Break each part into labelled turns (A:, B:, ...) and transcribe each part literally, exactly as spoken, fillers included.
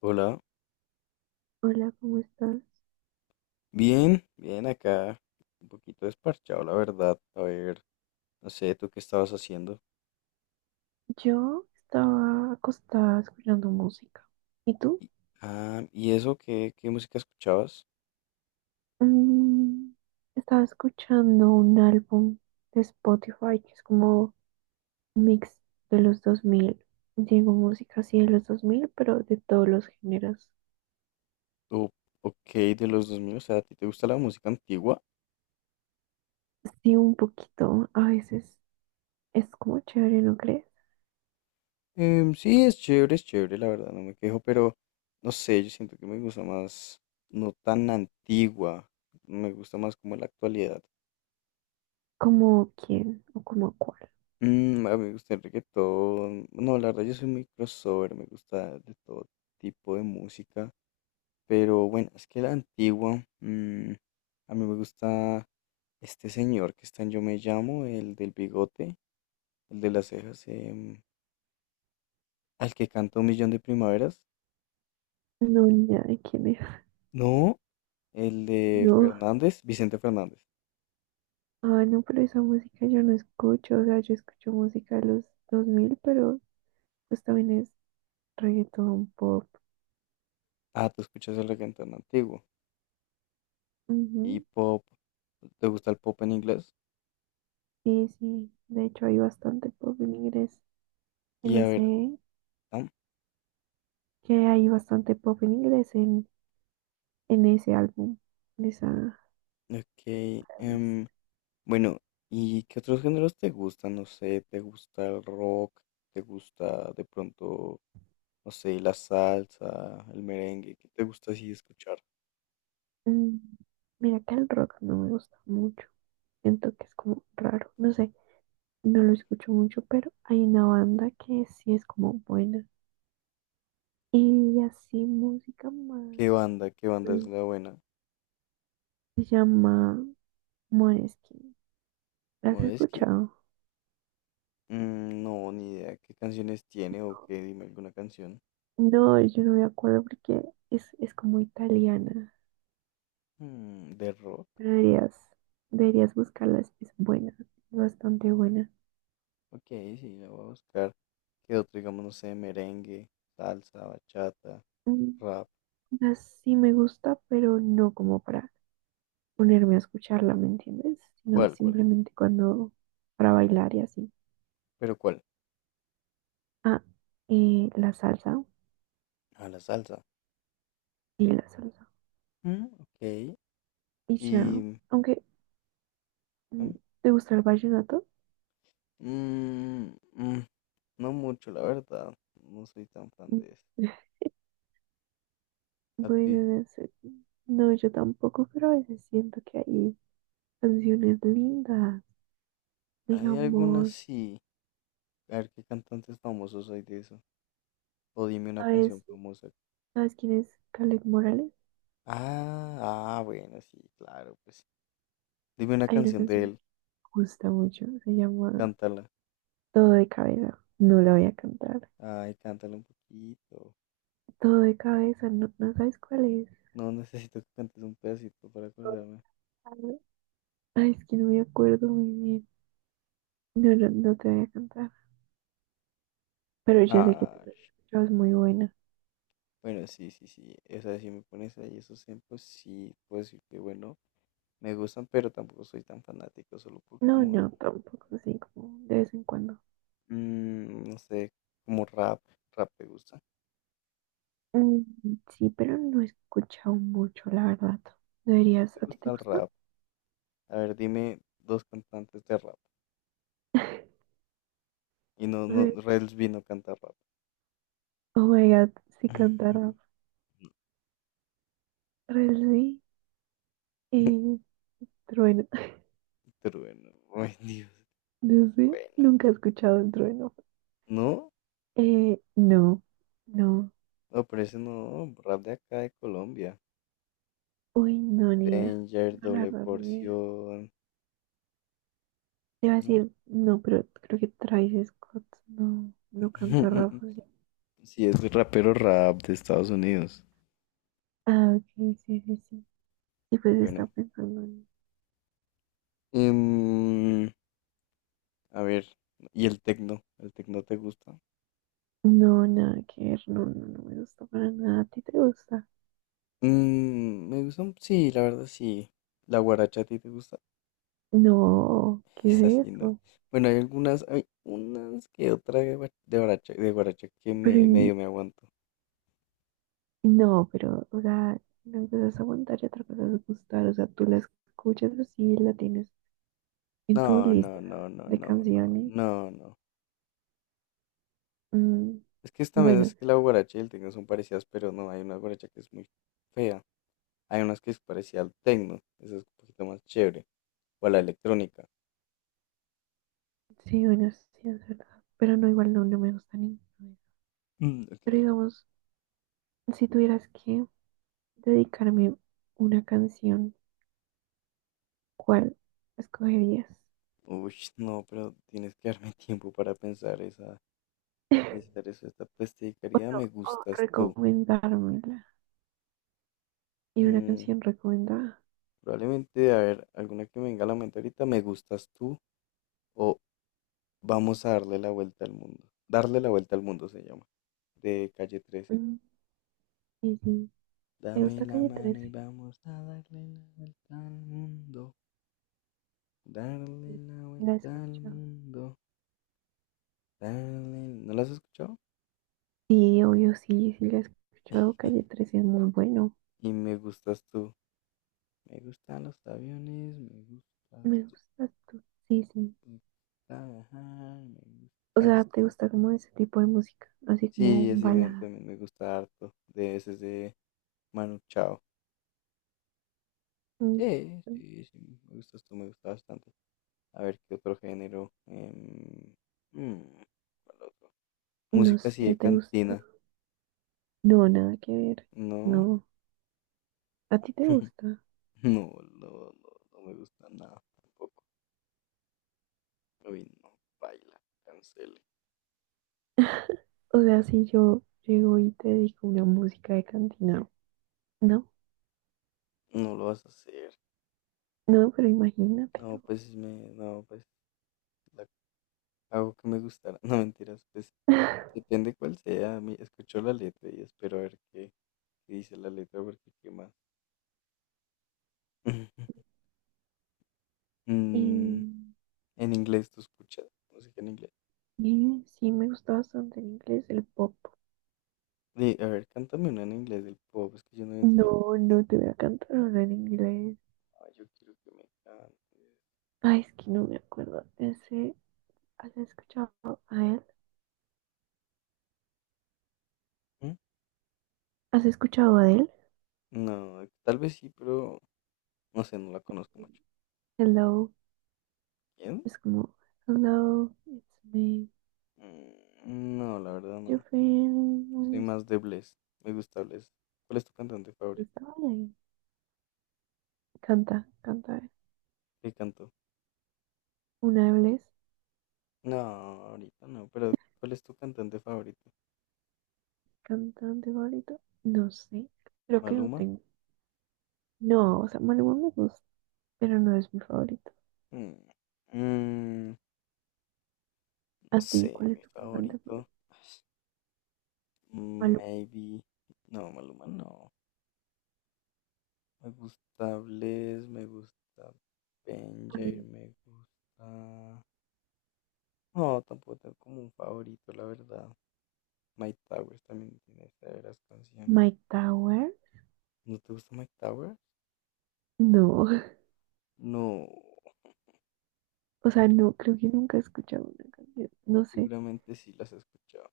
A: Hola,
B: Hola, ¿cómo estás?
A: bien, bien acá, un poquito desparchado, la verdad. A ver, no sé, ¿tú qué estabas haciendo?
B: Yo estaba acostada escuchando música. ¿Y tú?
A: Y, ah, ¿y eso qué, qué música escuchabas?
B: Mm, Estaba escuchando un álbum de Spotify que es como un mix de los dos mil. Digo música así de los dos mil, pero de todos los géneros.
A: ¿O Ok, de los dos mil, o sea, ¿a ti te gusta la música antigua?
B: Sí, un poquito. A veces es como chévere, ¿no crees?
A: Em, sí, es chévere, es chévere, la verdad, no me quejo, pero no sé, yo siento que me gusta más, no tan antigua, me gusta más como la actualidad.
B: ¿Como quién o como cuál?
A: Mm, a mí me gusta el reggaetón, no, la verdad, yo soy muy crossover, me gusta de todo tipo de música. Pero bueno, es que la antigua, mm, a mí me gusta este señor que está en Yo Me Llamo, el del bigote, el de las cejas, em, al que canta Un Millón de Primaveras.
B: No, ni idea de quién es.
A: No, el de
B: No.
A: Fernández, Vicente Fernández.
B: Ah, no, pero esa música yo no escucho, o sea, yo escucho música de los dos mil, pero pues también es reggaetón, pop.
A: Ah, tú escuchas el reggaetón tan antiguo. Y
B: Ujú.
A: pop, ¿te gusta el pop en inglés?
B: Sí, sí. De hecho, hay bastante pop en inglés. En
A: Y a ver,
B: ese,
A: ah,
B: que hay bastante pop en inglés en, en ese álbum, en esa
A: ok,
B: playlist.
A: em, bueno, ¿y qué otros géneros te gustan? No sé, ¿te gusta el rock? ¿Te gusta de pronto no sé, la salsa, el merengue, qué te gusta así escuchar?
B: Mm, Mira que el rock no me gusta mucho. Siento que es como raro. No sé, no lo escucho mucho, pero hay una banda que sí es como buena. Y así música más.
A: ¿Qué banda, qué banda
B: mm,
A: es la buena?
B: Se llama Måneskin. ¿La has
A: Modeski,
B: escuchado?
A: mm, no, ni idea, ¿qué canciones tiene o qué? Dime alguna canción.
B: No, yo no me acuerdo porque es, es como italiana,
A: Mm, de rock,
B: pero deberías, deberías buscarla, es, es buena, bastante buena.
A: ok, sí, la voy a buscar. ¿Qué otro, digamos, no sé, merengue, salsa, bachata,
B: Mm,
A: rap?
B: o sea, sí me gusta, pero no como para ponerme a escucharla, ¿me entiendes? Sino
A: ¿Cuál, cuál?
B: simplemente cuando, para bailar y así.
A: ¿Pero cuál?
B: Ah, eh, la salsa,
A: A la salsa.
B: y la salsa.
A: Mm, ok,
B: Y ya,
A: y...
B: aunque, mm,
A: ¿no?
B: ¿te gusta el vallenato?
A: Mm, mm, mm, no mucho, la verdad, no soy tan fan
B: Mm,
A: de eso. ¿A ti?
B: Bueno, no sé, no, yo tampoco, pero a veces siento que hay canciones lindas.
A: Hay algunas
B: Digamos,
A: sí. A ver qué cantantes famosos hay de eso. O dime una
B: ¿sabes,
A: canción famosa.
B: ¿sabes quién es Caleb Morales?
A: Ah, ah, bueno, sí, claro, pues. Dime una
B: Hay una
A: canción de
B: canción que
A: él,
B: me gusta mucho, se llama
A: cántala.
B: "Todo de cabeza". No la voy a cantar.
A: Ay, cántala un poquito.
B: Todo de cabeza, no, no sabes cuál es.
A: No, necesito que cantes un pedacito para
B: Todo
A: acordarme.
B: de cabeza. Ay, es que no me acuerdo muy bien. No, no, no te voy a cantar. Pero yo sé que tú
A: Ah,
B: la has escuchado, es muy buena.
A: bueno, sí, sí, sí. Esa sí, me pones ahí esos ejemplos, sí, puedo decir que bueno, me gustan, pero tampoco soy tan fanático, solo por
B: No,
A: como, al-
B: no, tampoco, así como de vez en cuando.
A: mm, no sé, como rap. Rap te gusta.
B: Mm, sí, pero no he escuchado mucho, la verdad.
A: Si te
B: Deberías, ¿a ti
A: gusta
B: te
A: el
B: gusta?
A: rap. A ver, dime dos cantantes de rap. Y no, no,
B: A,
A: Rels vino a cantar rap.
B: oh my god, sí canta rap. Real, sí. Eh, Trueno.
A: Pero bueno, ay Dios,
B: No sé,
A: bueno.
B: nunca he escuchado un trueno.
A: No,
B: Eh, no, no.
A: no, pero ese no, rap de acá de Colombia.
B: Uy, no, ni idea.
A: Danger,
B: No, la
A: Doble
B: verdad, ni idea.
A: Porción.
B: Te iba a
A: No.
B: decir, no, pero creo que Travis Scott no, no canta rap, ¿o sí?
A: Sí, es rapero, rap de Estados Unidos.
B: Ah, ok, sí, sí, sí. Y pues está
A: Bueno.
B: pensando en...
A: em, a ver, ¿y el tecno? ¿El tecno te gusta?
B: No, nada que ver, no, no, no me gusta para nada. ¿A ti te gusta?
A: Mm, me gusta, un- sí, la verdad sí. ¿La guaracha a ti te gusta?
B: No,
A: Es
B: ¿qué es
A: así, ¿no?
B: eso?
A: Bueno, hay algunas, hay unas que otra de guara- de guaracha, de guaracha que
B: Pero,
A: me,
B: y-
A: medio me aguanto.
B: no, pero, o sea, una cosa es aguantar y otra cosa es gustar. O sea, tú la escuchas así, la tienes en tu
A: No,
B: lista
A: no, no, no,
B: de
A: no, no,
B: canciones.
A: no, no.
B: mm,
A: Es que también
B: bueno,
A: es que la guaracha y el tecno son parecidas, pero no, hay una guaracha que es muy fea. Hay unas que es parecida al tecno, esa es un poquito más chévere. O a la electrónica.
B: sí, bueno, sí, es verdad. Pero no, igual no, no me gusta ninguna.
A: Mm, ok.
B: Pero digamos, si tuvieras que dedicarme una canción, ¿cuál escogerías?
A: Uy, no, pero tienes que darme tiempo para pensar esa, esa, esa, esta peste de
B: O
A: caridad,
B: no,
A: me
B: o
A: gustas tú.
B: recomendármela. Y una
A: Mm,
B: canción recomendada.
A: Probablemente, a ver, alguna que me venga a la mente ahorita, me gustas tú o vamos a darle la vuelta al mundo. Darle la vuelta al mundo se llama, de Calle trece.
B: Mm, sí, sí. ¿Te
A: Dame
B: gusta
A: la
B: Calle
A: mano y
B: trece
A: vamos a darle la vuelta al mundo.
B: Sí,
A: Darle la
B: sí, la he
A: vuelta al
B: escuchado.
A: mundo. Darle... ¿No la has escuchado?
B: Sí, obvio, sí, sí, la he escuchado. Calle trece es muy bueno.
A: Y me gustas tú. Me gustan los aviones, me
B: Me
A: gustas tú.
B: gusta tú. Sí, sí.
A: Me gusta viajar, me
B: O sea,
A: gustas
B: ¿te
A: tú.
B: gusta como ese tipo de música? Así como
A: Sí, así me,
B: baladas.
A: también me gusta harto. De ese es de Manu Chao.
B: Mm,
A: Sí, sí, sí, me gusta esto, me gusta bastante. A ver, ¿qué otro género? Em, mm, ¿cuál otro?
B: No
A: Música así
B: sé,
A: de
B: ¿te gusta?
A: cantina,
B: No, nada que ver.
A: ¿no?
B: No. ¿A ti te gusta?
A: No, no, no, no me gusta nada tampoco. Uy, no, baila, cancele.
B: O sea, si yo llego y te digo una música de cantina, no,
A: No lo vas a hacer.
B: no, pero
A: No,
B: imagínatelo.
A: pues me, no, pues la hago que me gustara. No, mentiras, pues depende cuál sea. Mi- Escucho la letra y espero a ver qué, qué dice la letra, porque qué más. Mm,
B: Y,
A: En inglés, ¿tú escuchas música en inglés?
B: y sí, me gusta bastante en inglés el pop.
A: De, a ver, cántame una en inglés del pop, es que yo no identifico.
B: No, no te voy a cantar ahora en inglés.
A: Ay, yo quiero que me cantes.
B: Ay, es que no me acuerdo. Ese, ¿has escuchado a él?
A: ¿Mm?
B: ¿Has escuchado a él?
A: No, tal vez sí, pero no sé, no la conozco mucho.
B: Hello.
A: ¿Quién?
B: Es como, "hello, it's me,
A: Mm, no, la verdad
B: your
A: no.
B: friend,
A: Soy
B: where is-"
A: más de Bless. Me gusta Bless. ¿Cuál es tu cantante
B: no
A: favorito?
B: estaba ahí. Canta, canta. eh.
A: ¿Qué cantó?
B: Una vez,
A: No, ahorita no, pero ¿cuál es tu cantante favorito?
B: cantante favorito, no sé, creo que no
A: ¿Maluma?
B: tengo. No, o sea, Maluma me gusta, pero no es mi favorito.
A: Mm, mm, no
B: ¿A ti
A: sé,
B: cuál es
A: mi
B: tu cantante
A: favorito.
B: favorito?
A: Ay, mm,
B: Maluma,
A: maybe. No, Maluma no. Me gusta Bless, me gusta Benjair,
B: mm,
A: me gusta. No, tampoco tengo como un favorito, la verdad. Mike Towers también tiene severas canciones.
B: Mike Tower,
A: ¿No te gusta Mike Towers?
B: no,
A: No,
B: o sea, no, creo que nunca he escuchado una canción, no sé.
A: seguramente sí las he escuchado.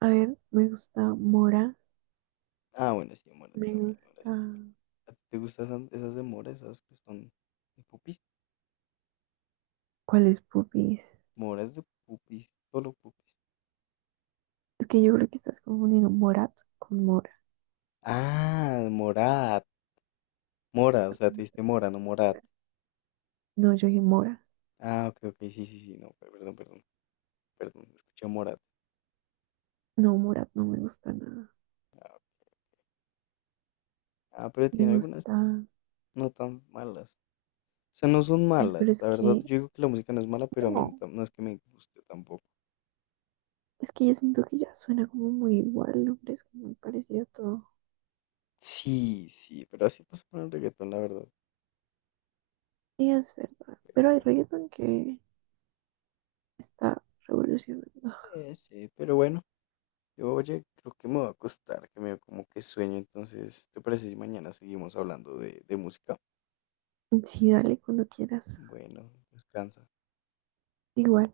B: A ver, me gusta Mora,
A: Ah, bueno, sí, Mora
B: me
A: también. Mora
B: gusta,
A: es bueno. ¿A ti te gustan esas esas de Mora, esas que son de pupis?
B: ¿cuál es Pupis?
A: Mora es de pupis, solo pupis.
B: Es que yo creo que estás confundiendo Morat con Mora.
A: Ah, Morat. Mora, o sea, te diste Mora, no Morat.
B: No, yo dije Mora.
A: Ah, ok, ok, sí, sí, sí, no, perdón, perdón. Perdón, escuché Morat.
B: No, Morat no me gusta nada.
A: Ah, ah, pero
B: Me
A: tiene algunas
B: gusta.
A: no tan malas. O sea, no son
B: Ay, pero
A: malas.
B: es
A: La verdad,
B: que.
A: yo digo que la música no es mala, pero a mí
B: No.
A: no, no es que me guste tampoco.
B: Es que yo siento que ya suena como muy igual, el nombre es como muy parecido a todo.
A: Sí, sí, pero así pasa con el reggaetón, la verdad.
B: Sí, es verdad.
A: Pero
B: Pero hay
A: bueno,
B: reggaeton que está revolucionando.
A: eh, sí, pero bueno. Yo, oye, creo que me va a costar, que me dio como que sueño. Entonces, ¿te parece si mañana seguimos hablando de, de música?
B: Sí, dale cuando quieras.
A: Bueno, descansa.
B: Igual.